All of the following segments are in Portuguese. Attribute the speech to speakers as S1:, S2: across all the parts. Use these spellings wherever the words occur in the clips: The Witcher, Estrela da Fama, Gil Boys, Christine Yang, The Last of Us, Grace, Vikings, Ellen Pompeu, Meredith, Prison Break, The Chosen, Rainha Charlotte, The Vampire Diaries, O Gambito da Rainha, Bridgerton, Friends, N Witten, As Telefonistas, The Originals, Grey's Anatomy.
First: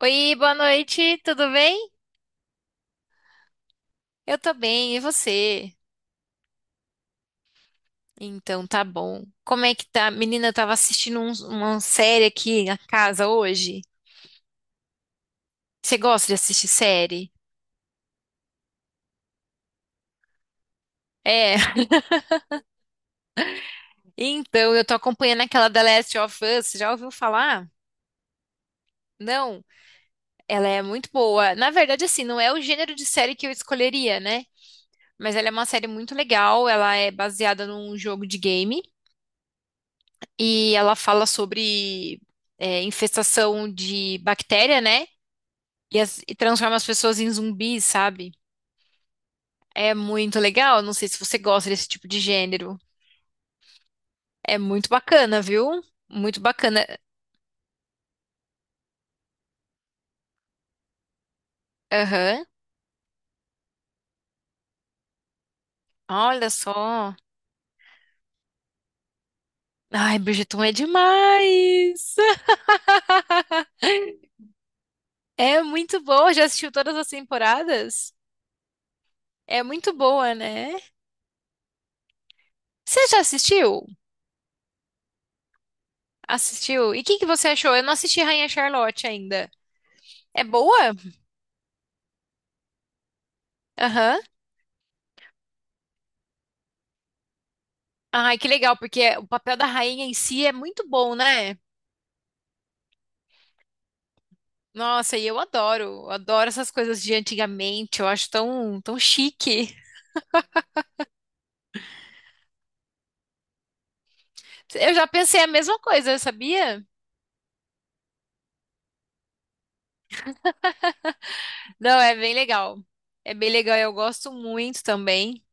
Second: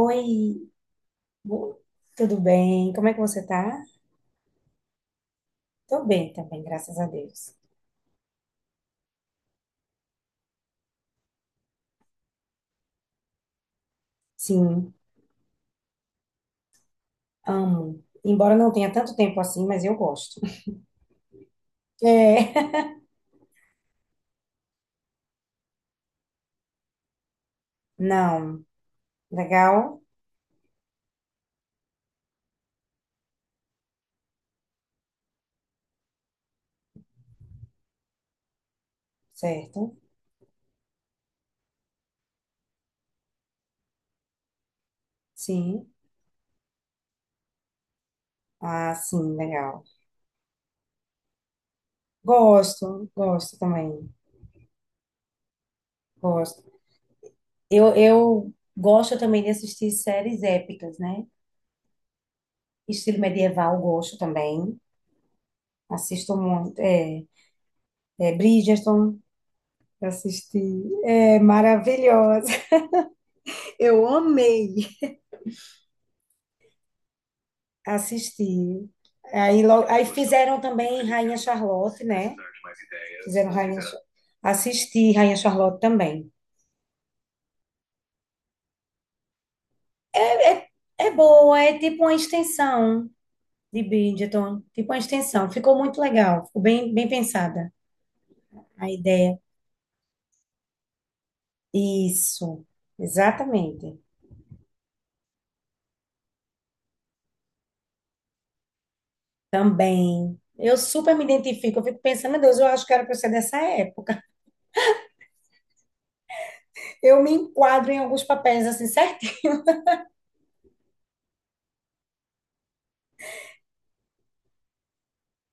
S1: Oi, boa noite, tudo
S2: Bo-
S1: bem?
S2: tudo bem? Como é que você tá?
S1: Eu tô bem, e você?
S2: Tô bem também, graças a Deus.
S1: Então tá bom. Como é que tá? Menina, eu tava assistindo uma série aqui na casa hoje.
S2: Sim,
S1: Você gosta de assistir série?
S2: amo. Embora não tenha tanto tempo assim, mas eu gosto.
S1: É,
S2: É.
S1: então eu tô acompanhando aquela The Last of Us, já ouviu falar?
S2: Não.
S1: Não,
S2: Legal?
S1: ela é muito boa. Na verdade, assim, não é o gênero de série que eu escolheria, né? Mas ela é uma série muito legal, ela é baseada num jogo de game
S2: Certo?
S1: e ela fala sobre infestação de bactéria, né?
S2: Sim.
S1: E transforma as pessoas em zumbis, sabe?
S2: Ah, sim, legal.
S1: É muito legal. Não sei se você gosta desse tipo de gênero.
S2: Gosto, gosto também.
S1: É muito bacana, viu? Muito
S2: Gosto.
S1: bacana.
S2: Eu gosto também de assistir séries épicas, né?
S1: Aham.
S2: Estilo medieval, gosto também. Assisto
S1: Olha
S2: muito.
S1: só.
S2: É Bridgerton,
S1: Ai,
S2: assisti.
S1: Bridgerton é
S2: É
S1: demais!
S2: maravilhosa. Eu amei
S1: É muito boa. Já assistiu todas as temporadas?
S2: assistir.
S1: É
S2: Aí, lo-
S1: muito
S2: aí
S1: boa,
S2: fizeram
S1: né?
S2: também Rainha Charlotte, né?
S1: Você já
S2: Fizeram Rainha,
S1: assistiu?
S2: Cha- assisti Rainha Charlotte também.
S1: Assistiu? E o que que você achou? Eu não assisti Rainha Charlotte ainda. É
S2: É, é,
S1: boa?
S2: é boa, é tipo uma extensão de
S1: Aham.
S2: Bridgerton, tipo uma extensão. Ficou muito legal, ficou bem, bem pensada
S1: Ai, que legal,
S2: a
S1: porque o
S2: ideia.
S1: papel da rainha em si é muito bom, né?
S2: Isso, exatamente.
S1: Nossa, e eu adoro, adoro essas coisas de antigamente, eu acho tão, tão chique.
S2: Também. Eu super me identifico, eu fico pensando, meu Deus, eu acho que era pra eu ser dessa época.
S1: Eu já pensei a mesma coisa, sabia?
S2: Eu me enquadro em alguns papéis assim.
S1: Não, é bem legal. É bem legal, eu gosto muito também.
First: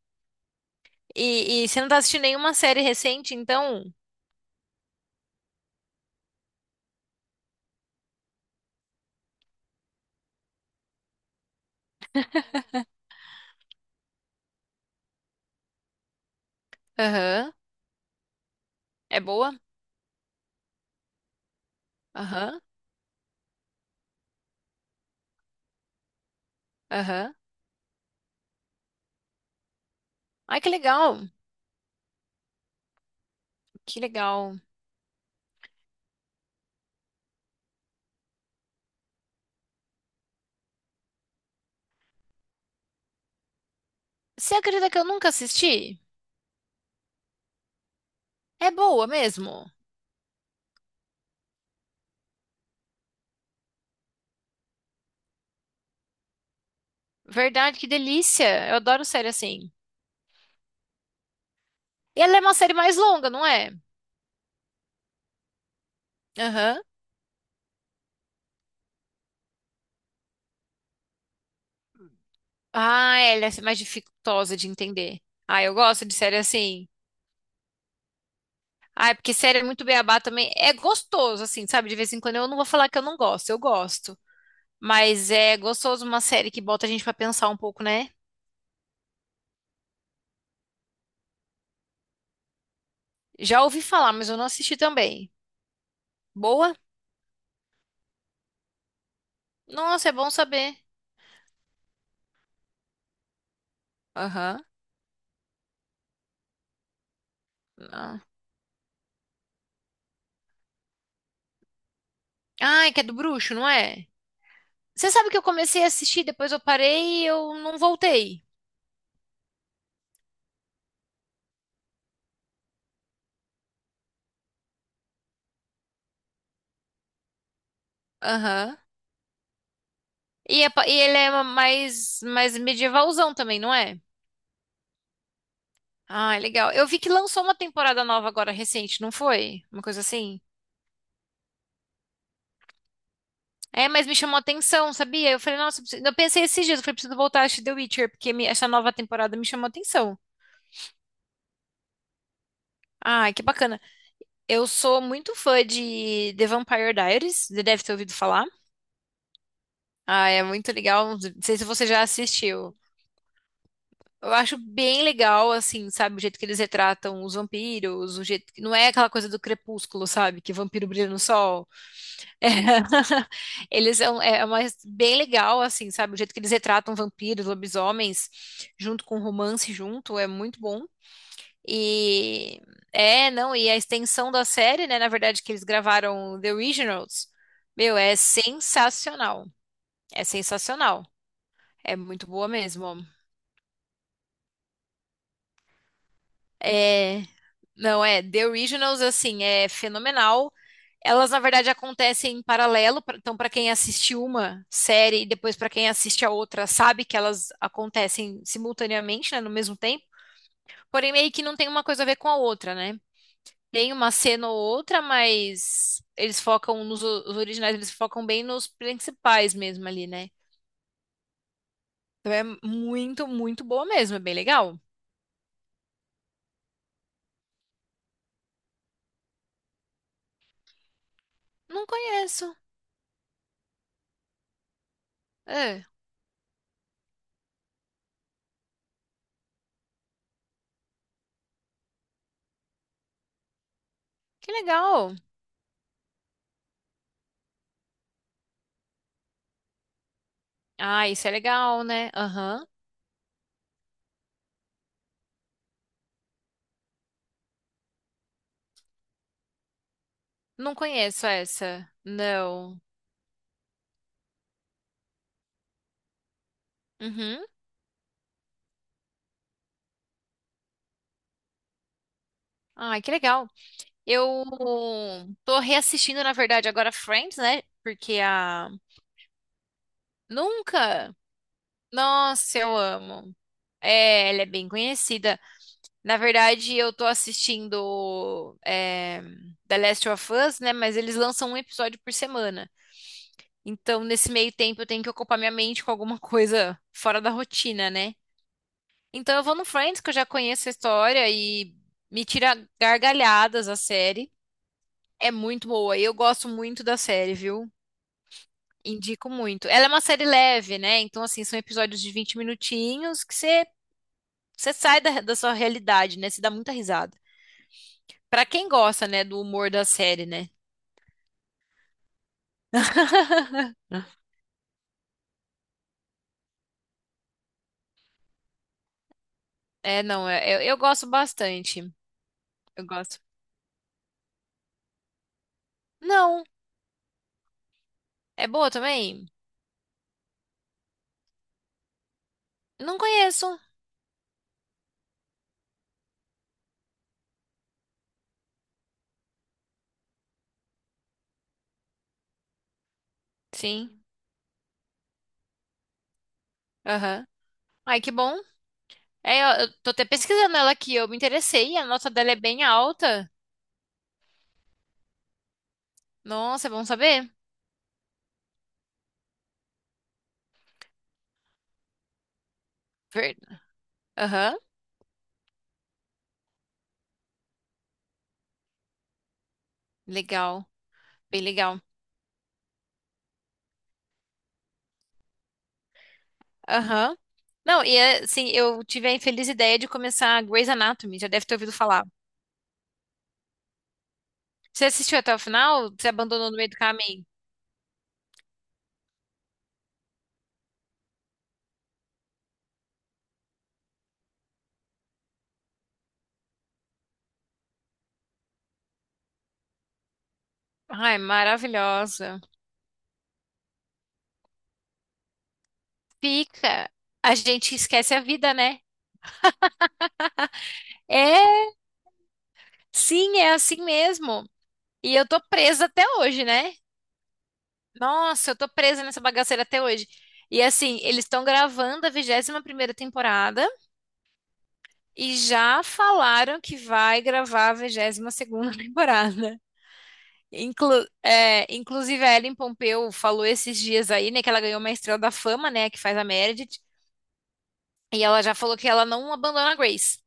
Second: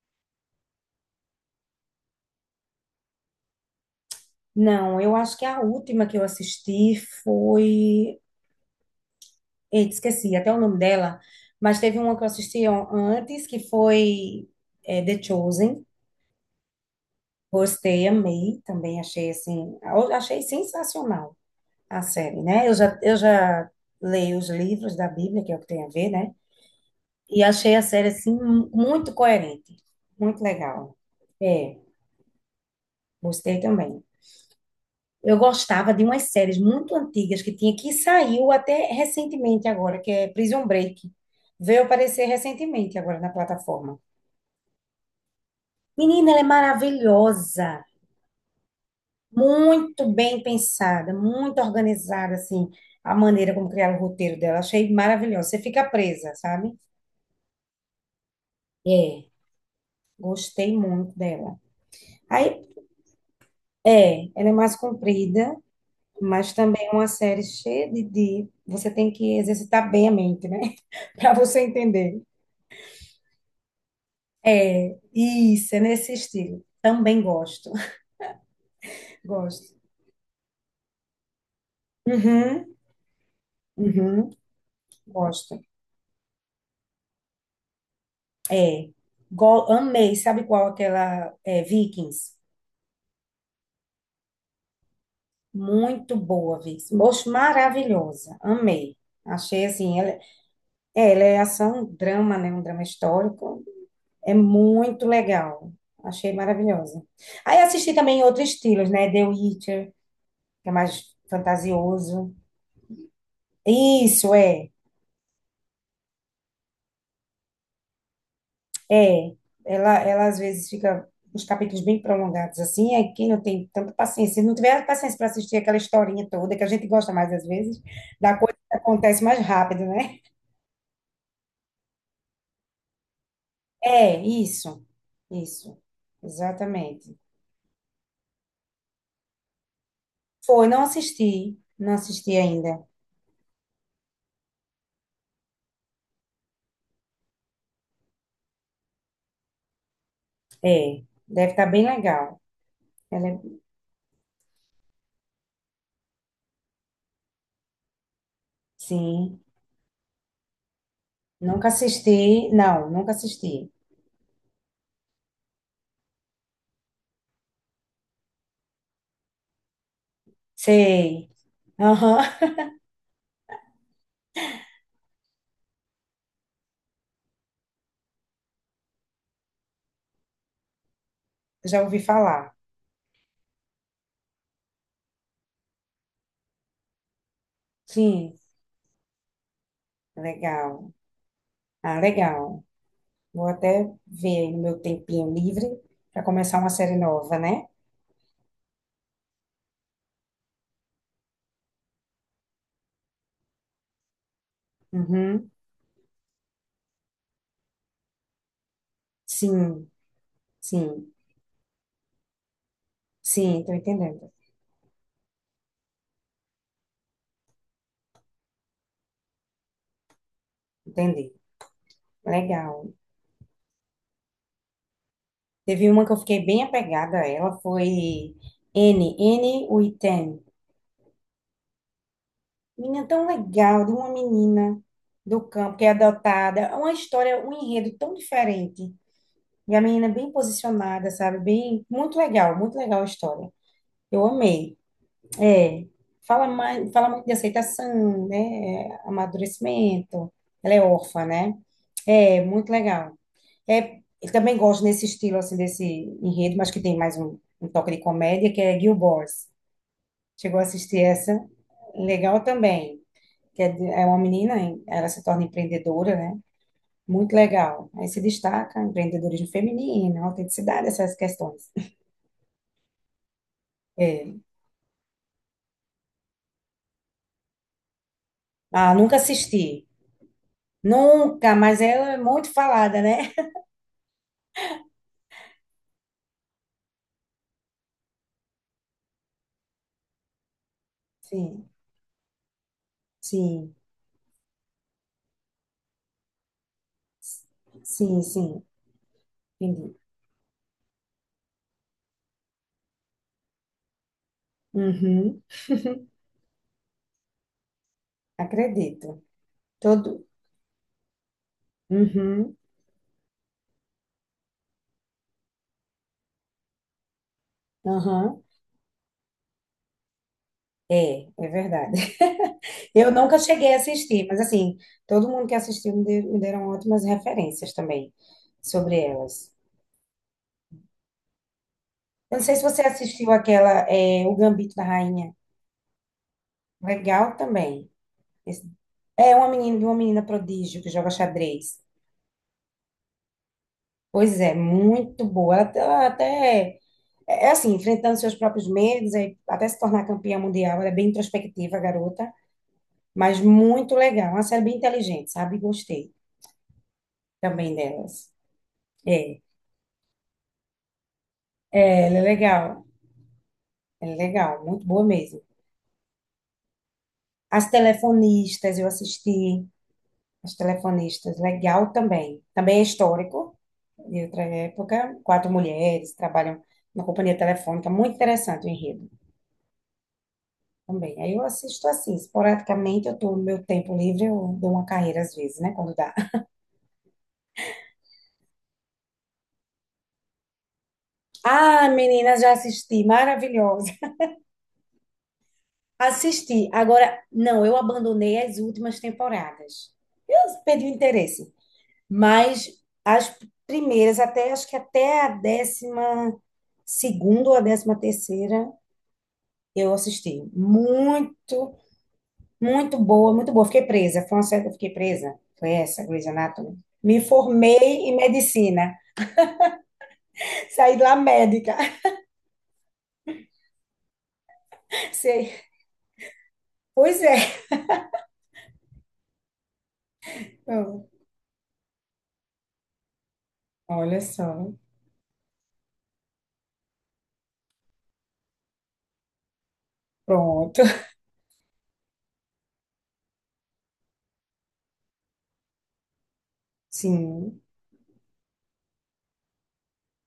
S1: E você não tá assistindo nenhuma série recente, então?
S2: Não, eu acho que a última que eu assisti foi. Eita, esqueci até o nome dela, mas teve uma que eu assisti antes, que foi The Chosen.
S1: Aham.
S2: Gostei, amei também,
S1: É
S2: achei
S1: boa?
S2: assim. Eu Achei sensacional a série,
S1: Aham,
S2: né? Eu já leio os livros da Bíblia, que é o que tem a ver, né?
S1: aham.
S2: E achei a série, assim, muito coerente, muito
S1: Ai, que
S2: legal.
S1: legal,
S2: É, gostei
S1: que
S2: também.
S1: legal.
S2: Eu gostava de umas séries muito antigas que tinha, que saiu até recentemente agora, que é Prison Break. Veio aparecer recentemente agora na plataforma.
S1: Você acredita que eu nunca assisti?
S2: Menina, ela é maravilhosa,
S1: É boa mesmo.
S2: muito bem pensada, muito organizada, assim, a maneira como criaram o roteiro dela. Achei maravilhosa. Você fica presa, sabe?
S1: Verdade, que delícia. Eu adoro
S2: É,
S1: série assim.
S2: gostei muito dela.
S1: E ela é uma
S2: Aí,
S1: série mais longa, não é?
S2: é, ela é mais comprida, mas
S1: Aham.
S2: também é uma série cheia de... Você tem que exercitar bem a mente, né? Para você entender.
S1: Ah, ela é mais dificultosa de
S2: É,
S1: entender. Ah, eu
S2: isso, é
S1: gosto
S2: nesse
S1: de série
S2: estilo.
S1: assim.
S2: Também gosto.
S1: Ah, é porque série é
S2: Gosto.
S1: muito beabá também. É gostoso, assim, sabe? De vez em quando eu não vou
S2: Uhum,
S1: falar que eu não gosto, eu gosto.
S2: uhum,
S1: Mas é
S2: gosto.
S1: gostoso uma série que bota a gente pra pensar um pouco, né?
S2: É. Amei, sabe qual aquela é, Vikings?
S1: Já ouvi falar, mas eu não assisti também.
S2: Muito boa,
S1: Boa?
S2: Vikings. Moço, maravilhosa. Amei. Achei assim,
S1: Nossa, é bom saber.
S2: ela é ação, drama, né? Um drama histórico. É
S1: Aham.
S2: muito legal. Achei maravilhosa. Aí assisti
S1: Ah,
S2: também outros estilos, né? The Witcher, que é mais fantasioso.
S1: Ah, é que é do bruxo, não é?
S2: Isso, é.
S1: Você sabe que eu comecei a assistir, depois eu parei e eu não voltei.
S2: É, ela às vezes fica uns capítulos bem prolongados, assim, aí quem não tem tanta paciência, se não tiver paciência para assistir aquela historinha toda, que a gente gosta mais às vezes, da coisa
S1: Aham.
S2: que acontece mais rápido, né?
S1: E ele é mais medievalzão também, não é?
S2: É, isso,
S1: Ah, é legal. Eu vi que
S2: exatamente.
S1: lançou uma temporada nova agora recente, não foi? Uma coisa assim?
S2: Foi, não assisti, não assisti ainda.
S1: É, mas me chamou a atenção, sabia? Eu falei, nossa, eu pensei esses dias, eu falei, preciso voltar a assistir The Witcher, porque essa nova temporada me chamou a atenção.
S2: É, deve estar bem legal. Ela
S1: Ai,
S2: é-
S1: que bacana. Eu sou muito fã de The Vampire Diaries, você deve ter ouvido falar.
S2: sim,
S1: Ah, é muito legal, não sei se
S2: nunca
S1: você já
S2: assisti,
S1: assistiu.
S2: não, nunca assisti.
S1: Eu acho bem legal, assim, sabe, o jeito que eles retratam os vampiros, o jeito que não é aquela coisa do crepúsculo, sabe, que vampiro brilha no
S2: Sei,
S1: sol.
S2: aham,
S1: É. Eles são, é uma, bem legal, assim, sabe? O jeito que eles retratam vampiros, lobisomens, junto com romance, junto, é muito bom.
S2: já ouvi falar.
S1: E é, não, e a extensão da série, né? Na verdade, que eles gravaram The Originals, meu, é
S2: Sim,
S1: sensacional. É
S2: legal.
S1: sensacional. É
S2: Ah,
S1: muito boa
S2: legal.
S1: mesmo.
S2: Vou até ver aí no meu tempinho livre para começar uma série
S1: É,
S2: nova, né?
S1: não, é, The Originals, assim, é fenomenal. Elas, na verdade, acontecem em paralelo, então, para quem assiste uma série e
S2: Uhum.
S1: depois para quem assiste a outra, sabe que elas acontecem simultaneamente, né, no mesmo
S2: Sim,
S1: tempo, porém
S2: sim,
S1: meio que não tem uma coisa a ver com a outra, né?
S2: sim, tô
S1: Tem uma
S2: entendendo.
S1: cena ou outra, mas eles focam nos os originais, eles focam bem nos principais mesmo ali, né?
S2: Entendi.
S1: Então é
S2: Legal.
S1: muito, muito boa mesmo, é bem legal.
S2: Teve uma que eu fiquei bem apegada a ela, foi N, N Witten.
S1: Não conheço.
S2: Menina tão legal, de uma menina do campo
S1: É,
S2: que é adotada. É uma história, um enredo tão diferente. E a menina é bem posicionada, sabe? Bem, muito legal a história. Eu
S1: que
S2: amei.
S1: legal.
S2: É, fala mais, fala muito de aceitação, né? Amadurecimento. Ela é
S1: Ah,
S2: órfã,
S1: isso é
S2: né?
S1: legal, né?
S2: É,
S1: Aham.
S2: muito legal. É, eu também gosto nesse estilo, assim, desse enredo, mas que tem mais um toque de comédia, que é Gil Boys. Chegou a
S1: Não
S2: assistir
S1: conheço
S2: essa?
S1: essa.
S2: Legal
S1: Não.
S2: também. Que é, é uma menina, ela se torna empreendedora, né? Muito
S1: Uhum.
S2: legal. Aí se destaca empreendedorismo feminino, autenticidade, essas questões.
S1: Ai, que legal.
S2: É.
S1: Eu tô reassistindo, na verdade, agora Friends, né? Porque a.
S2: Ah, nunca assisti.
S1: Nunca!
S2: Nunca, mas ela é muito
S1: Nossa, eu
S2: falada, né?
S1: amo. É, ela é bem conhecida. Na verdade, eu tô assistindo The Last of Us, né? Mas eles lançam um
S2: Sim.
S1: episódio por semana.
S2: Sim,
S1: Então, nesse meio tempo, eu tenho que ocupar minha mente com alguma coisa fora da rotina, né?
S2: sim, sim,
S1: Então, eu vou no
S2: entendi.
S1: Friends, que eu já conheço a história e me tira gargalhadas a série. É
S2: Uhum,
S1: muito boa, e eu gosto muito da série, viu?
S2: acredito.
S1: Indico muito. Ela é uma série
S2: Todo.
S1: leve, né? Então, assim, são episódios de 20
S2: Uhum,
S1: minutinhos que você sai da sua realidade, né? Você dá muita risada.
S2: aham.
S1: Pra quem gosta, né, do humor da série, né?
S2: É, é verdade. Eu nunca cheguei a assistir, mas assim, todo mundo que assistiu me deram ótimas referências também sobre elas.
S1: É, não, eu gosto bastante.
S2: Eu não sei se você
S1: Eu gosto.
S2: assistiu aquela, O Gambito da Rainha.
S1: Não,
S2: Legal também.
S1: é
S2: Esse-
S1: boa também?
S2: É uma menina prodígio que joga xadrez.
S1: Não conheço.
S2: Pois é, muito boa. Ela até É assim, enfrentando seus próprios medos, até se tornar campeã mundial. Ela é bem introspectiva, a garota, mas muito
S1: Sim,
S2: legal. Uma série bem inteligente, sabe? Gostei
S1: aham.
S2: também
S1: Ai, que
S2: delas.
S1: bom.
S2: É,
S1: É, eu tô até pesquisando ela aqui, eu me interessei, a nota
S2: ela é
S1: dela é bem
S2: legal.
S1: alta.
S2: Ela é legal, muito boa mesmo.
S1: Nossa, é bom saber.
S2: As Telefonistas, eu assisti. As Telefonistas, legal também. Também é histórico,
S1: Ver-
S2: de outra
S1: Aham,
S2: época. Quatro mulheres trabalham na companhia telefônica. Muito interessante o enredo
S1: Legal,
S2: também. Aí eu
S1: bem legal.
S2: assisto assim, esporadicamente, eu tô no meu tempo livre, eu dou uma carreira às vezes, né? Quando dá.
S1: Aham. Não, e é, assim, eu tive a infeliz ideia de começar Grey's Anatomy, já deve ter ouvido
S2: Ah,
S1: falar.
S2: meninas, já assisti, maravilhosa.
S1: Você assistiu até o final? Você abandonou no meio
S2: Assisti.
S1: do
S2: Agora,
S1: caminho?
S2: não, eu abandonei as últimas temporadas. Eu perdi o interesse. Mas as primeiras, até acho que até a décima segunda ou a décima terceira, eu assisti.
S1: Ai,
S2: Muito,
S1: maravilhosa.
S2: muito boa, muito boa. Fiquei presa. Foi uma série que eu fiquei presa. Foi essa, Grey's Anatomy.
S1: Fica.
S2: Me
S1: A gente
S2: formei
S1: esquece
S2: em
S1: a vida, né?
S2: medicina. Saí de lá
S1: É,
S2: médica.
S1: sim, é assim mesmo. E eu tô
S2: Sei.
S1: presa até hoje, né?
S2: Pois é.
S1: Nossa, eu tô presa nessa bagaceira até hoje. E assim,
S2: Então,
S1: eles estão gravando a 21ª temporada
S2: olha só.
S1: e já falaram que vai gravar a 22ª temporada.
S2: Pronto.
S1: Inclusive, a Ellen Pompeu falou esses dias aí, né, que ela ganhou uma Estrela da Fama, né, que faz a Meredith,
S2: Sim,
S1: e ela já falou que ela não abandona a Grace.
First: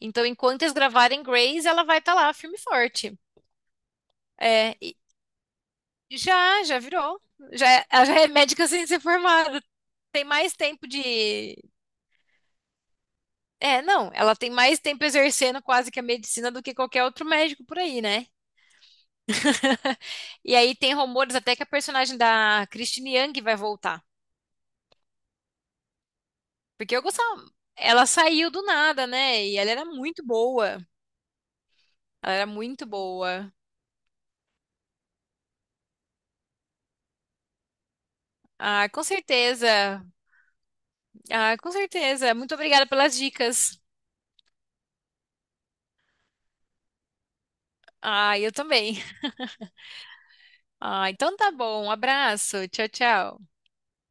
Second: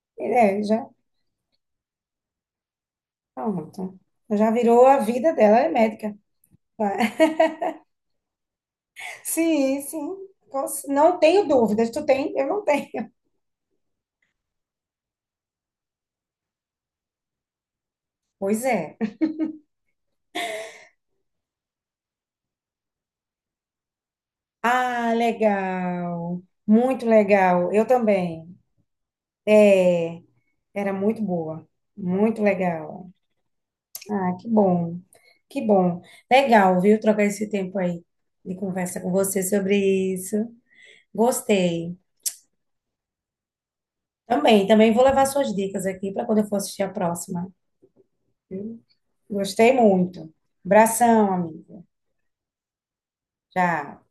S1: Então, enquanto eles
S2: já,
S1: gravarem Grace, ela vai estar lá, firme e forte.
S2: pronto. Já
S1: É,
S2: virou
S1: e
S2: a vida dela, é médica.
S1: já
S2: Vai.
S1: virou. Já, ela já é médica sem ser formada.
S2: Sim, sim.
S1: Tem mais tempo
S2: Não tenho
S1: de.
S2: dúvidas. Tu tem? Eu não tenho.
S1: É, não, ela tem mais tempo exercendo quase que a medicina do que qualquer outro médico por aí, né?
S2: Pois é.
S1: E aí tem rumores até que a personagem da Christine Yang vai voltar.
S2: Ah, legal.
S1: Porque eu
S2: Muito
S1: gostava.
S2: legal. Eu
S1: Ela saiu
S2: também.
S1: do nada, né? E ela era
S2: É,
S1: muito boa.
S2: era muito boa.
S1: Ela
S2: Muito
S1: era muito
S2: legal.
S1: boa.
S2: Ah, que bom. Que bom. Legal, viu? Trocar esse tempo aí de
S1: Ah,
S2: conversa
S1: com
S2: com você sobre
S1: certeza.
S2: isso.
S1: Ah, com
S2: Gostei.
S1: certeza. Muito obrigada pelas dicas.
S2: Também, também vou levar suas dicas aqui para quando eu for assistir a próxima.
S1: Ah, eu também.
S2: Gostei muito.
S1: Ah,
S2: Abração,
S1: então tá
S2: amiga.
S1: bom. Um abraço. Tchau, tchau.
S2: Tchau.